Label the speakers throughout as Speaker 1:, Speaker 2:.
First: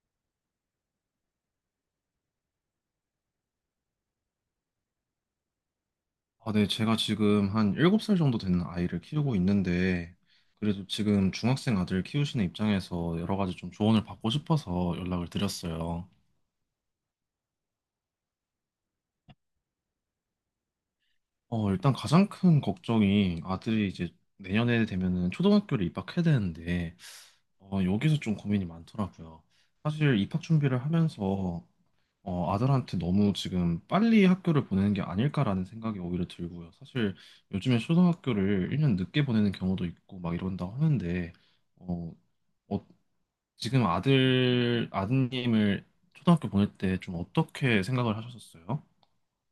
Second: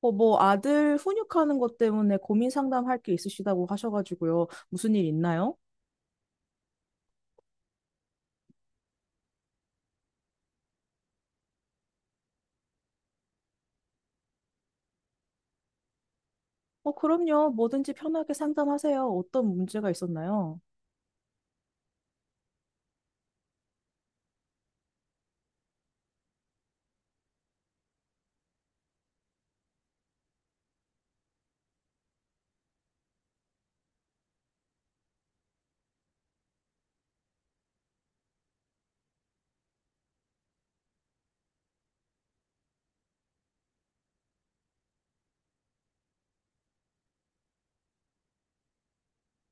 Speaker 1: 아들 훈육하는 것 때문에 고민 상담할 게 있으시다고 하셔가지고요. 무슨 일 있나요?
Speaker 2: 네, 제가 지금 한 7살 정도 되는 아이를 키우고 있는데, 그래도 지금 중학생 아들 키우시는 입장에서 여러 가지 좀 조언을 받고 싶어서 연락을 드렸어요.
Speaker 1: 그럼요. 뭐든지 편하게 상담하세요. 어떤 문제가 있었나요?
Speaker 2: 일단 가장 큰 걱정이 아들이 이제 내년에 되면은 초등학교를 입학해야 되는데, 여기서 좀 고민이 많더라고요. 사실 입학 준비를 하면서 아들한테 너무 지금 빨리 학교를 보내는 게 아닐까라는 생각이 오히려 들고요. 사실 요즘에 초등학교를 1년 늦게 보내는 경우도 있고 막 이런다고 하는데, 어, 어, 지금 아드님을 초등학교 보낼 때 좀 어떻게 생각을 하셨었어요?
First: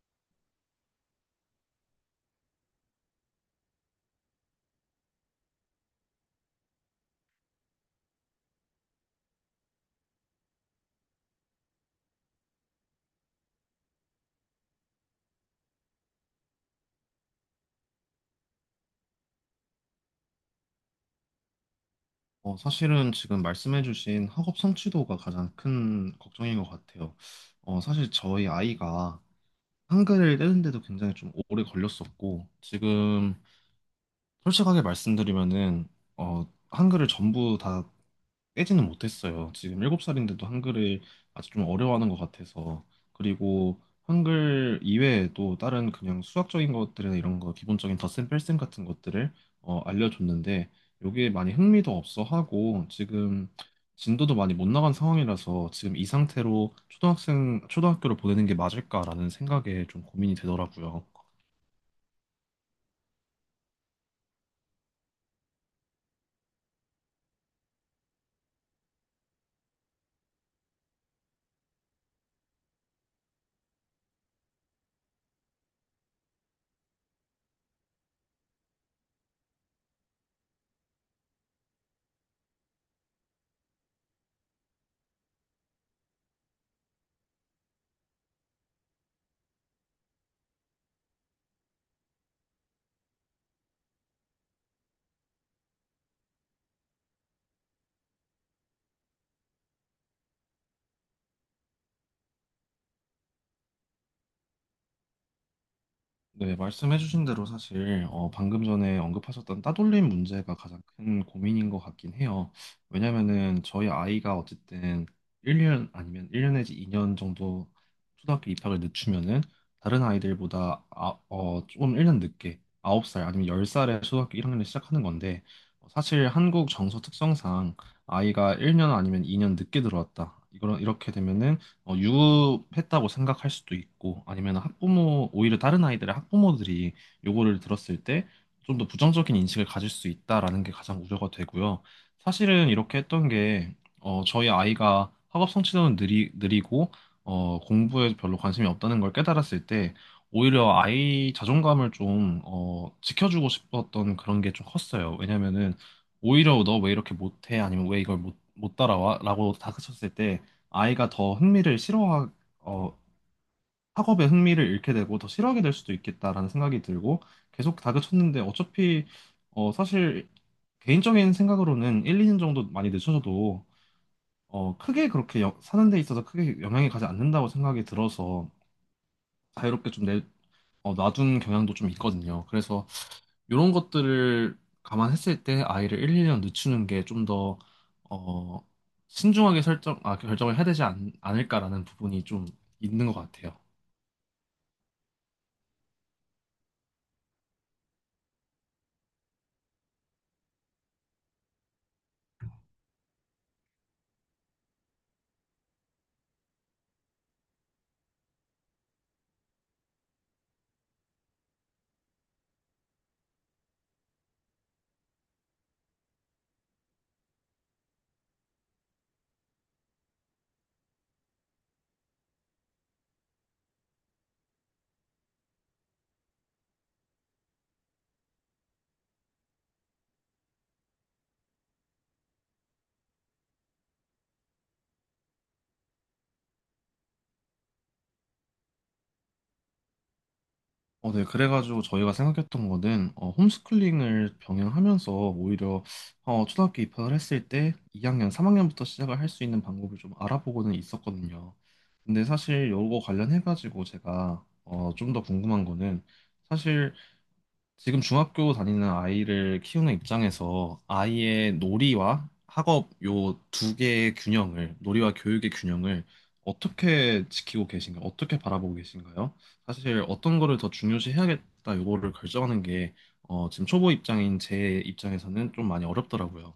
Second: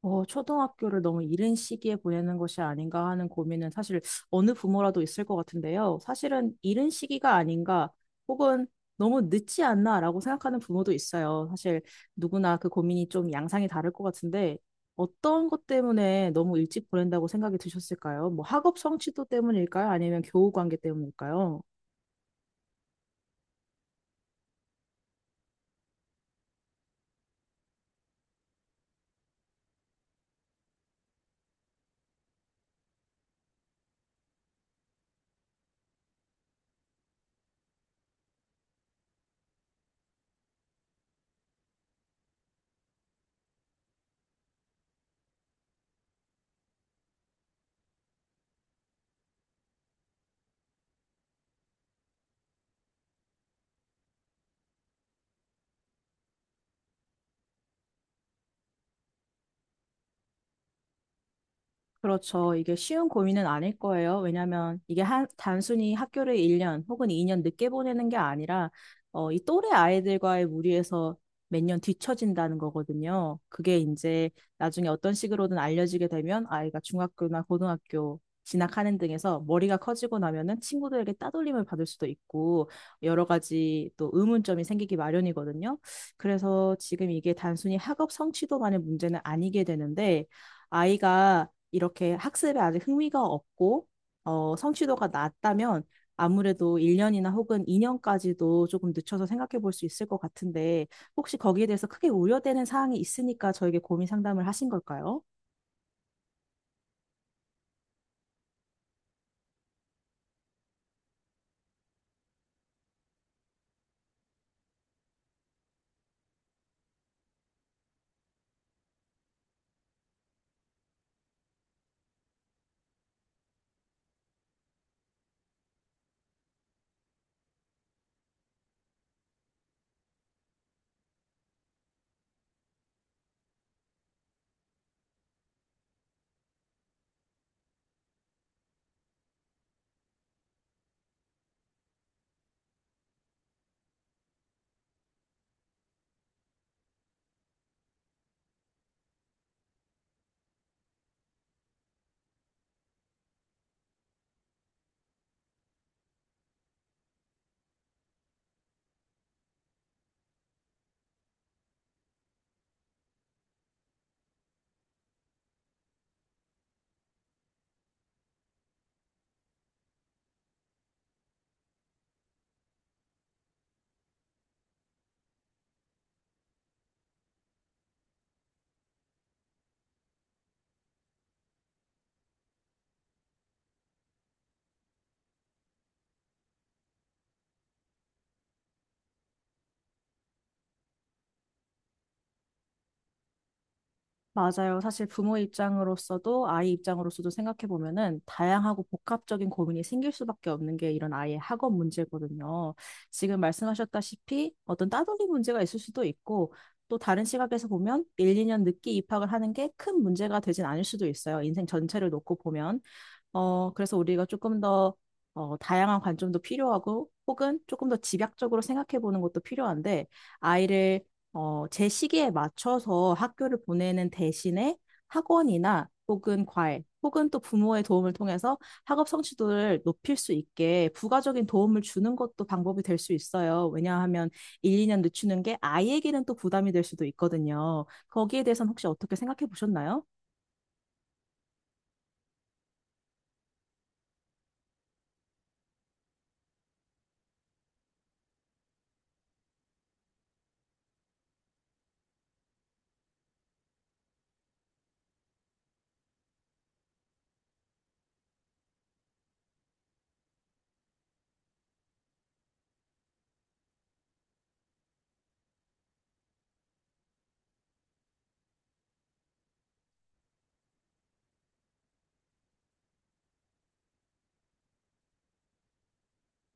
Speaker 1: 초등학교를 너무 이른 시기에 보내는 것이 아닌가 하는 고민은 사실 어느 부모라도 있을 것 같은데요. 사실은 이른 시기가 아닌가 혹은 너무 늦지 않나라고 생각하는 부모도 있어요. 사실 누구나 그 고민이 좀 양상이 다를 것 같은데 어떤 것 때문에 너무 일찍 보낸다고 생각이 드셨을까요? 뭐 학업 성취도 때문일까요? 아니면 교우 관계 때문일까요?
Speaker 2: 사실은 지금 말씀해주신 학업 성취도가 가장 큰 걱정인 것 같아요. 사실 저희 아이가 한글을 떼는데도 굉장히 좀 오래 걸렸었고, 지금 솔직하게 말씀드리면은 한글을 전부 다 깨지는 못했어요. 지금 7살인데도 한글을 아직 좀 어려워하는 것 같아서. 그리고 한글 이외에 도 다른 그냥 수학적인 것들이나 이런 거 기본적인 덧셈 뺄셈 같은 것들을 알려줬는데 요게 많이 흥미도 없어 하고 지금 진도도 많이 못 나간 상황이라서 지금 이 상태로 초등학생 초등학교를 보내는 게 맞을까라는 생각에 좀 고민이 되더라고요.
Speaker 1: 그렇죠. 이게 쉬운 고민은 아닐 거예요. 왜냐하면 단순히 학교를 1년 혹은 2년 늦게 보내는 게 아니라 이 또래 아이들과의 무리에서 몇 년 뒤처진다는 거거든요. 그게 이제 나중에 어떤 식으로든 알려지게 되면 아이가 중학교나 고등학교 진학하는 등에서 머리가 커지고 나면은 친구들에게 따돌림을 받을 수도 있고 여러 가지 또 의문점이 생기기 마련이거든요. 그래서 지금 이게 단순히 학업 성취도만의 문제는 아니게 되는데 아이가 이렇게 학습에 아직 흥미가 없고 성취도가 낮다면 아무래도 1년이나 혹은 2년까지도 조금 늦춰서 생각해 볼 수 있을 것 같은데 혹시 거기에 대해서 크게 우려되는 사항이 있으니까 저에게 고민 상담을 하신 걸까요?
Speaker 2: 네, 말씀해주신 대로 사실 방금 전에 언급하셨던 따돌림 문제가 가장 큰 고민인 것 같긴 해요. 왜냐면은 저희 아이가 어쨌든 1년 아니면 1년 내지 2년 정도 초등학교 입학을 늦추면은 다른 아이들보다 조금 1년 늦게 9살 아니면 10살에 초등학교 1학년을 시작하는 건데 사실 한국 정서 특성상 아이가 1년 아니면 2년 늦게 들어왔다. 이거 이렇게 되면은 유급했다고 생각할 수도 있고 아니면 학부모 오히려 다른 아이들의 학부모들이 요거를 들었을 때 좀 더 부정적인 인식을 가질 수 있다라는 게 가장 우려가 되고요. 사실은 이렇게 했던 게 저희 아이가 학업 성취도는 느리고 공부에 별로 관심이 없다는 걸 깨달았을 때 오히려 아이 자존감을 좀 지켜주고 싶었던 그런 게 좀 컸어요. 왜냐면은 오히려 너 왜 이렇게 못해? 아니면 왜 이걸 못 따라와? 라고 다그쳤을 때 아이가 더 어, 학업에 흥미를 잃게 되고 더 싫어하게 될 수도 있겠다라는 생각이 들고. 계속 다그쳤는데 어차피 사실 개인적인 생각으로는 1, 2년 정도 많이 늦춰져도 크게 그렇게 사는 데 있어서 크게 영향이 가지 않는다고 생각이 들어서 자유롭게 좀 놔둔 경향도 좀 있거든요. 그래서 이런 것들을 감안했을 때 아이를 1, 2년 늦추는 게 좀 어, 신중하게 결정을 해야 되지 않을까라는 부분이 좀 있는 것 같아요.
Speaker 1: 맞아요. 사실 부모 입장으로서도 아이 입장으로서도 생각해 보면은 다양하고 복합적인 고민이 생길 수밖에 없는 게 이런 아이의 학업 문제거든요. 지금 말씀하셨다시피 어떤 따돌이 문제가 있을 수도 있고 또 다른 시각에서 보면 1, 2년 늦게 입학을 하는 게 큰 문제가 되진 않을 수도 있어요. 인생 전체를 놓고 보면. 그래서 우리가 조금 더 다양한 관점도 필요하고 혹은 조금 더 집약적으로 생각해 보는 것도 필요한데 아이를 제 시기에 맞춰서 학교를 보내는 대신에 학원이나 혹은 과외 혹은 또 부모의 도움을 통해서 학업 성취도를 높일 수 있게 부가적인 도움을 주는 것도 방법이 될 수 있어요. 왜냐하면 1, 2년 늦추는 게 아이에게는 또 부담이 될 수도 있거든요. 거기에 대해서는 혹시 어떻게 생각해 보셨나요?
Speaker 2: 네. 그래가지고 저희가 생각했던 거는 홈스쿨링을 병행하면서 오히려 초등학교 입학을 했을 때 2학년, 3학년부터 시작을 할 수 있는 방법을 좀 알아보고는 있었거든요. 근데 사실 요거 관련해가지고 제가 좀 더 궁금한 거는 사실 지금 중학교 다니는 아이를 키우는 입장에서 아이의 놀이와 학업 요 두 개의 균형을, 놀이와 교육의 균형을 어떻게 지키고 계신가요? 어떻게 바라보고 계신가요? 사실 어떤 거를 더 중요시 해야겠다 요거를 결정하는 게 지금 초보 입장인 제 입장에서는 좀 많이 어렵더라고요.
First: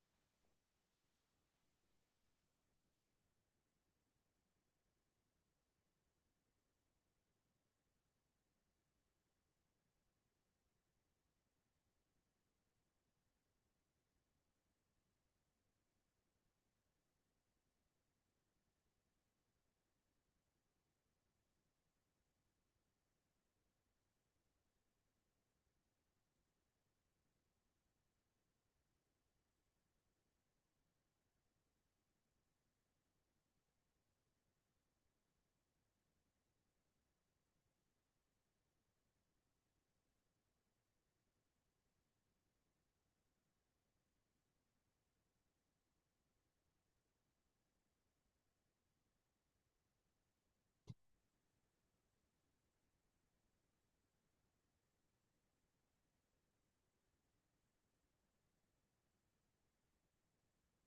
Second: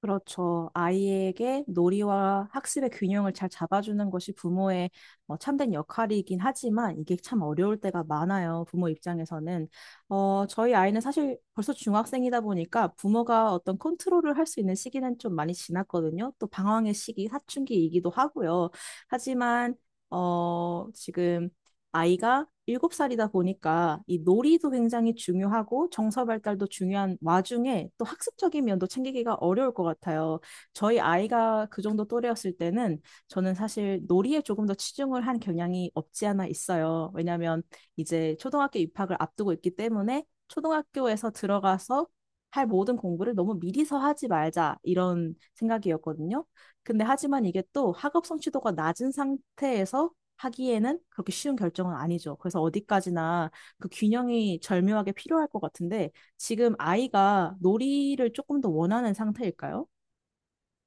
Speaker 1: 그렇죠. 아이에게 놀이와 학습의 균형을 잘 잡아주는 것이 부모의 참된 역할이긴 하지만 이게 참 어려울 때가 많아요. 부모 입장에서는. 저희 아이는 사실 벌써 중학생이다 보니까 부모가 어떤 컨트롤을 할 수 있는 시기는 좀 많이 지났거든요. 또 방황의 시기, 사춘기이기도 하고요. 하지만 지금 아이가 7살이다 보니까 이 놀이도 굉장히 중요하고 정서 발달도 중요한 와중에 또 학습적인 면도 챙기기가 어려울 것 같아요. 저희 아이가 그 정도 또래였을 때는 저는 사실 놀이에 조금 더 치중을 한 경향이 없지 않아 있어요. 왜냐하면 이제 초등학교 입학을 앞두고 있기 때문에 초등학교에서 들어가서 할 모든 공부를 너무 미리서 하지 말자 이런 생각이었거든요. 근데 하지만 이게 또 학업 성취도가 낮은 상태에서 하기에는 그렇게 쉬운 결정은 아니죠. 그래서 어디까지나 그 균형이 절묘하게 필요할 것 같은데 지금 아이가 놀이를 조금 더 원하는 상태일까요?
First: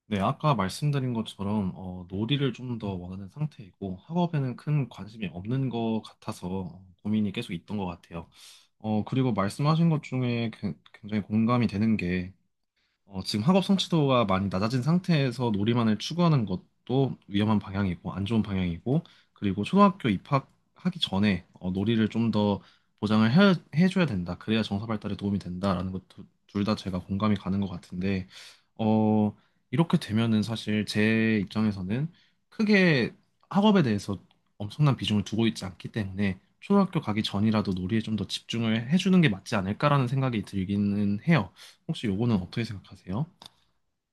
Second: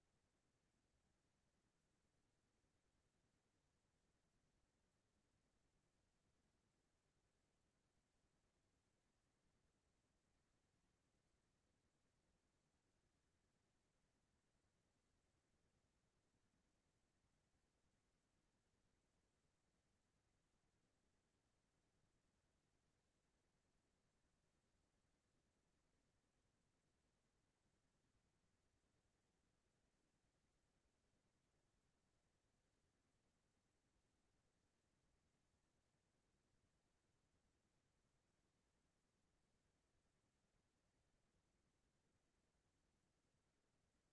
Speaker 2: 네, 아까 말씀드린 것처럼 놀이를 좀 더 원하는 상태이고 학업에는 큰 관심이 없는 것 같아서 고민이 계속 있던 것 같아요. 그리고 말씀하신 것 중에 굉장히 공감이 되는 게 지금 학업 성취도가 많이 낮아진 상태에서 놀이만을 추구하는 것도 위험한 방향이고 안 좋은 방향이고. 그리고 초등학교 입학하기 전에 놀이를 좀 더 보장을 해줘야 된다. 그래야 정서 발달에 도움이 된다라는 것도 둘 다 제가 공감이 가는 것 같은데 어, 이렇게 되면은 사실 제 입장에서는 크게 학업에 대해서 엄청난 비중을 두고 있지 않기 때문에 초등학교 가기 전이라도 놀이에 좀 더 집중을 해주는 게 맞지 않을까라는 생각이 들기는 해요. 혹시 요거는 어떻게 생각하세요?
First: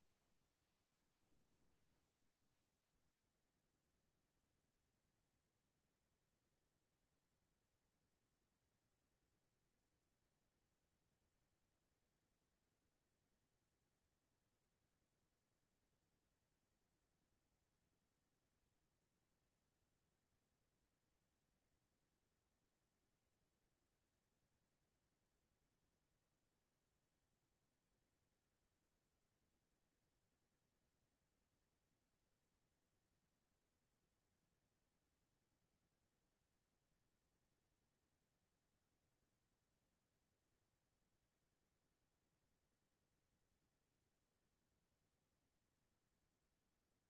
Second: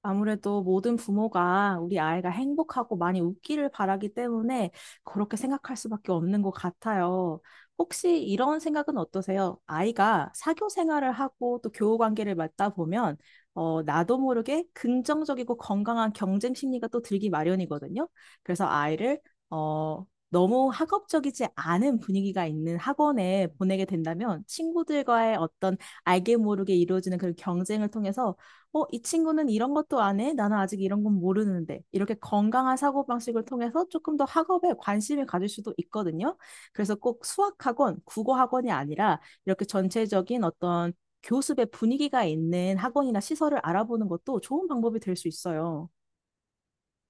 Speaker 1: 아무래도 모든 부모가 우리 아이가 행복하고 많이 웃기를 바라기 때문에 그렇게 생각할 수밖에 없는 것 같아요. 혹시 이런 생각은 어떠세요? 아이가 사교 생활을 하고 또 교우 관계를 맡다 보면 나도 모르게 긍정적이고 건강한 경쟁 심리가 또 들기 마련이거든요. 그래서 아이를 어, 너무 학업적이지 않은 분위기가 있는 학원에 보내게 된다면 친구들과의 어떤 알게 모르게 이루어지는 그런 경쟁을 통해서 이 친구는 이런 것도 안 해? 나는 아직 이런 건 모르는데. 이렇게 건강한 사고방식을 통해서 조금 더 학업에 관심을 가질 수도 있거든요. 그래서 꼭 수학학원, 국어학원이 아니라 이렇게 전체적인 어떤 교습의 분위기가 있는 학원이나 시설을 알아보는 것도 좋은 방법이 될 수 있어요.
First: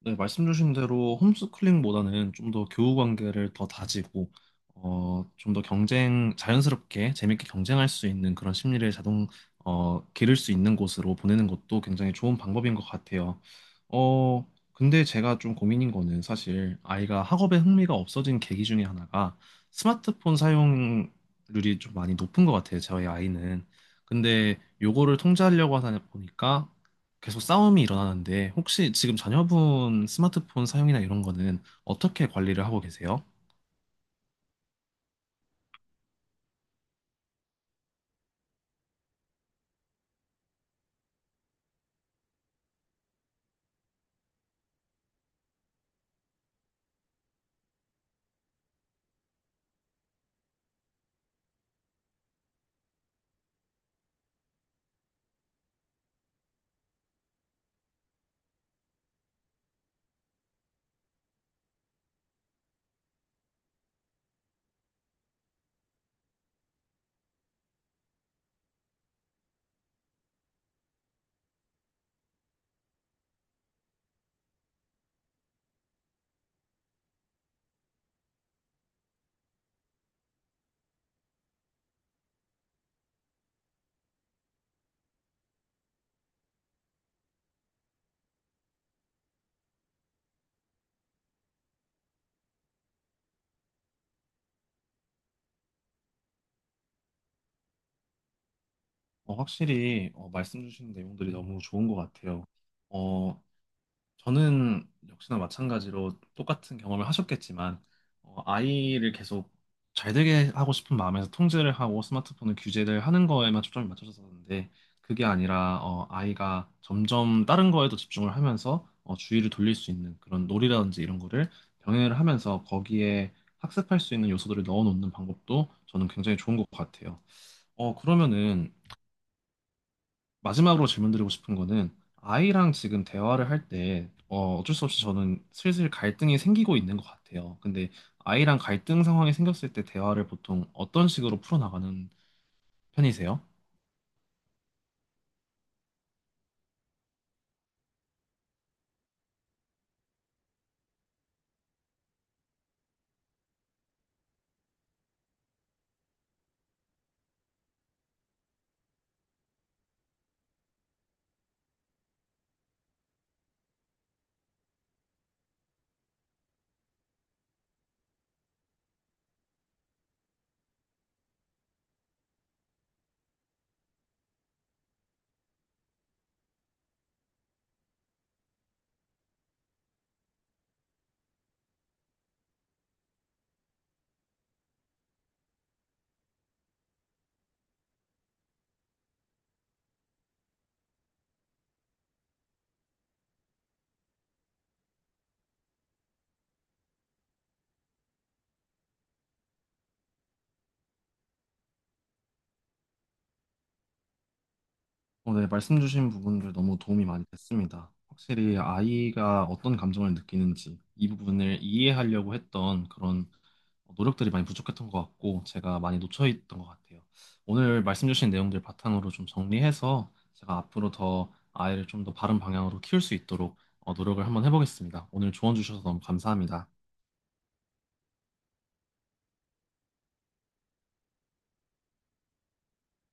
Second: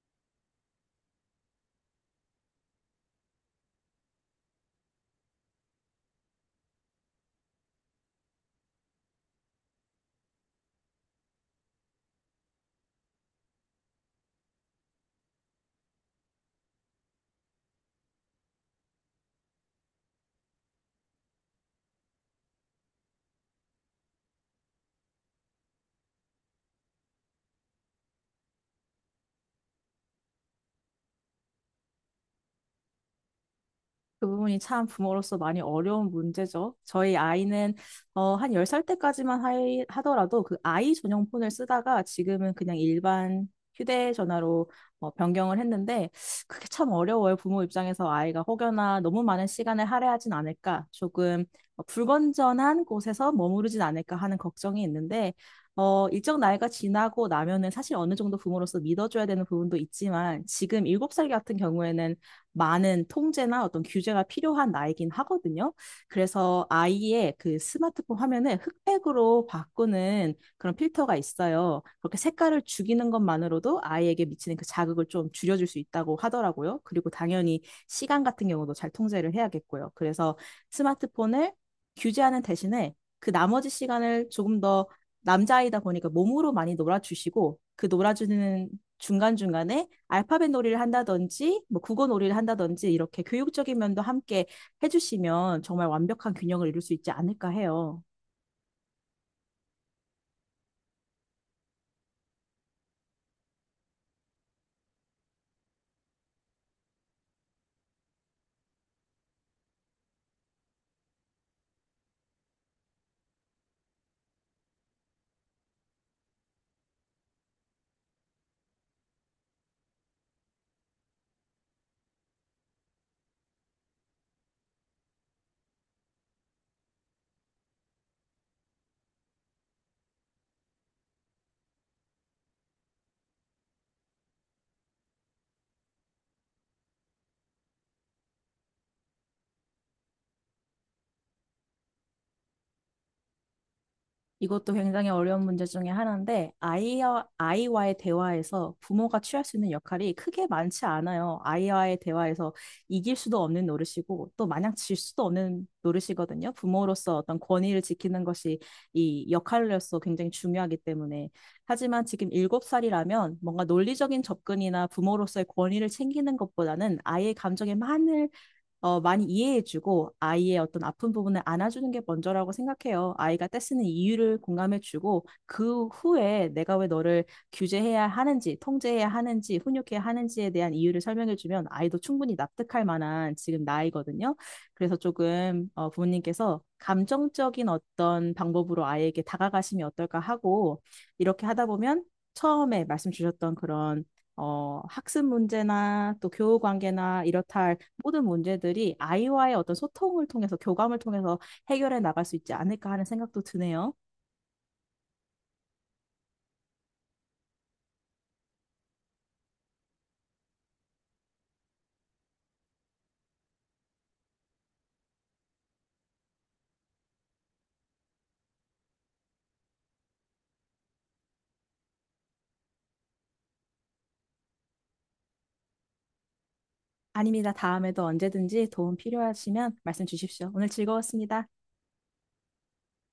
Speaker 2: 네, 말씀 주신 대로 홈스쿨링보다는 좀 더 교우 관계를 더 다지고 좀 더 경쟁 자연스럽게 재밌게 경쟁할 수 있는 그런 심리를 기를 수 있는 곳으로 보내는 것도 굉장히 좋은 방법인 것 같아요. 어, 근데 제가 좀 고민인 거는 사실 아이가 학업에 흥미가 없어진 계기 중에 하나가 스마트폰 사용률이 좀 많이 높은 것 같아요. 저희 아이는. 근데 요거를 통제하려고 하다 보니까 계속 싸움이 일어나는데 혹시 지금 자녀분 스마트폰 사용이나 이런 거는 어떻게 관리를 하고 계세요?
Speaker 1: 그 부분이 참 부모로서 많이 어려운 문제죠. 저희 아이는 한 10살 때까지만 하더라도 그 아이 전용 폰을 쓰다가 지금은 그냥 일반 휴대전화로 변경을 했는데 그게 참 어려워요. 부모 입장에서 아이가 혹여나 너무 많은 시간을 할애하진 않을까, 조금 불건전한 곳에서 머무르진 않을까 하는 걱정이 있는데 일정 나이가 지나고 나면은 사실 어느 정도 부모로서 믿어줘야 되는 부분도 있지만 지금 7살 같은 경우에는 많은 통제나 어떤 규제가 필요한 나이긴 하거든요. 그래서 아이의 그 스마트폰 화면을 흑백으로 바꾸는 그런 필터가 있어요. 그렇게 색깔을 죽이는 것만으로도 아이에게 미치는 그 자극을 좀 줄여줄 수 있다고 하더라고요. 그리고 당연히 시간 같은 경우도 잘 통제를 해야겠고요. 그래서 스마트폰을 규제하는 대신에 그 나머지 시간을 조금 더 남자아이다 보니까 몸으로 많이 놀아주시고 그 놀아주는 중간중간에 알파벳 놀이를 한다든지 뭐 국어 놀이를 한다든지 이렇게 교육적인 면도 함께 해주시면 정말 완벽한 균형을 이룰 수 있지 않을까 해요.
Speaker 2: 확실히 말씀 주신 내용들이 너무 좋은 것 같아요. 어, 저는 역시나 마찬가지로 똑같은 경험을 하셨겠지만, 아이를 계속 잘 되게 하고 싶은 마음에서 통제를 하고 스마트폰을 규제를 하는 거에만 초점이 맞춰졌었는데, 그게 아니라, 아이가 점점 다른 거에도 집중을 하면서, 주의를 돌릴 수 있는 그런 놀이라든지 이런 거를 병행을 하면서 거기에 학습할 수 있는 요소들을 넣어놓는 방법도 저는 굉장히 좋은 것 같아요. 그러면은 마지막으로 질문드리고 싶은 거는 아이랑 지금 대화를 할 때 어쩔 수 없이 저는 슬슬 갈등이 생기고 있는 것 같아요. 근데 아이랑 갈등 상황이 생겼을 때 대화를 보통 어떤 식으로 풀어나가는 편이세요?
Speaker 1: 이것도 굉장히 어려운 문제 중에 하나인데, 아이와의 대화에서 부모가 취할 수 있는 역할이 크게 많지 않아요. 아이와의 대화에서 이길 수도 없는 노릇이고, 또 마냥 질 수도 없는 노릇이거든요. 부모로서 어떤 권위를 지키는 것이 이 역할로서 굉장히 중요하기 때문에. 하지만 지금 일곱 살이라면 뭔가 논리적인 접근이나 부모로서의 권위를 챙기는 것보다는 아이의 감정에 많은 많이 이해해주고 아이의 어떤 아픈 부분을 안아주는 게 먼저라고 생각해요. 아이가 떼쓰는 이유를 공감해주고 그 후에 내가 왜 너를 규제해야 하는지, 통제해야 하는지, 훈육해야 하는지에 대한 이유를 설명해주면 아이도 충분히 납득할 만한 지금 나이거든요. 그래서 조금 부모님께서 감정적인 어떤 방법으로 아이에게 다가가시면 어떨까 하고 이렇게 하다 보면 처음에 말씀 주셨던 그런 학습 문제나 또 교우 관계나 이렇다 할 모든 문제들이 아이와의 어떤 소통을 통해서 교감을 통해서 해결해 나갈 수 있지 않을까 하는 생각도 드네요.
Speaker 2: 네, 말씀 주신 부분들 너무 도움이 많이 됐습니다. 확실히 아이가 어떤 감정을 느끼는지 이 부분을 이해하려고 했던 그런 노력들이 많이 부족했던 것 같고 제가 많이 놓쳐 있던 것 같아요. 오늘 말씀 주신 내용들 바탕으로 좀 정리해서 제가 앞으로 더 아이를 좀 더 바른 방향으로 키울 수 있도록 노력을 한번 해보겠습니다. 오늘 조언 주셔서 너무 감사합니다.
Speaker 1: 아닙니다. 다음에도 언제든지 도움 필요하시면 말씀 주십시오. 오늘 즐거웠습니다.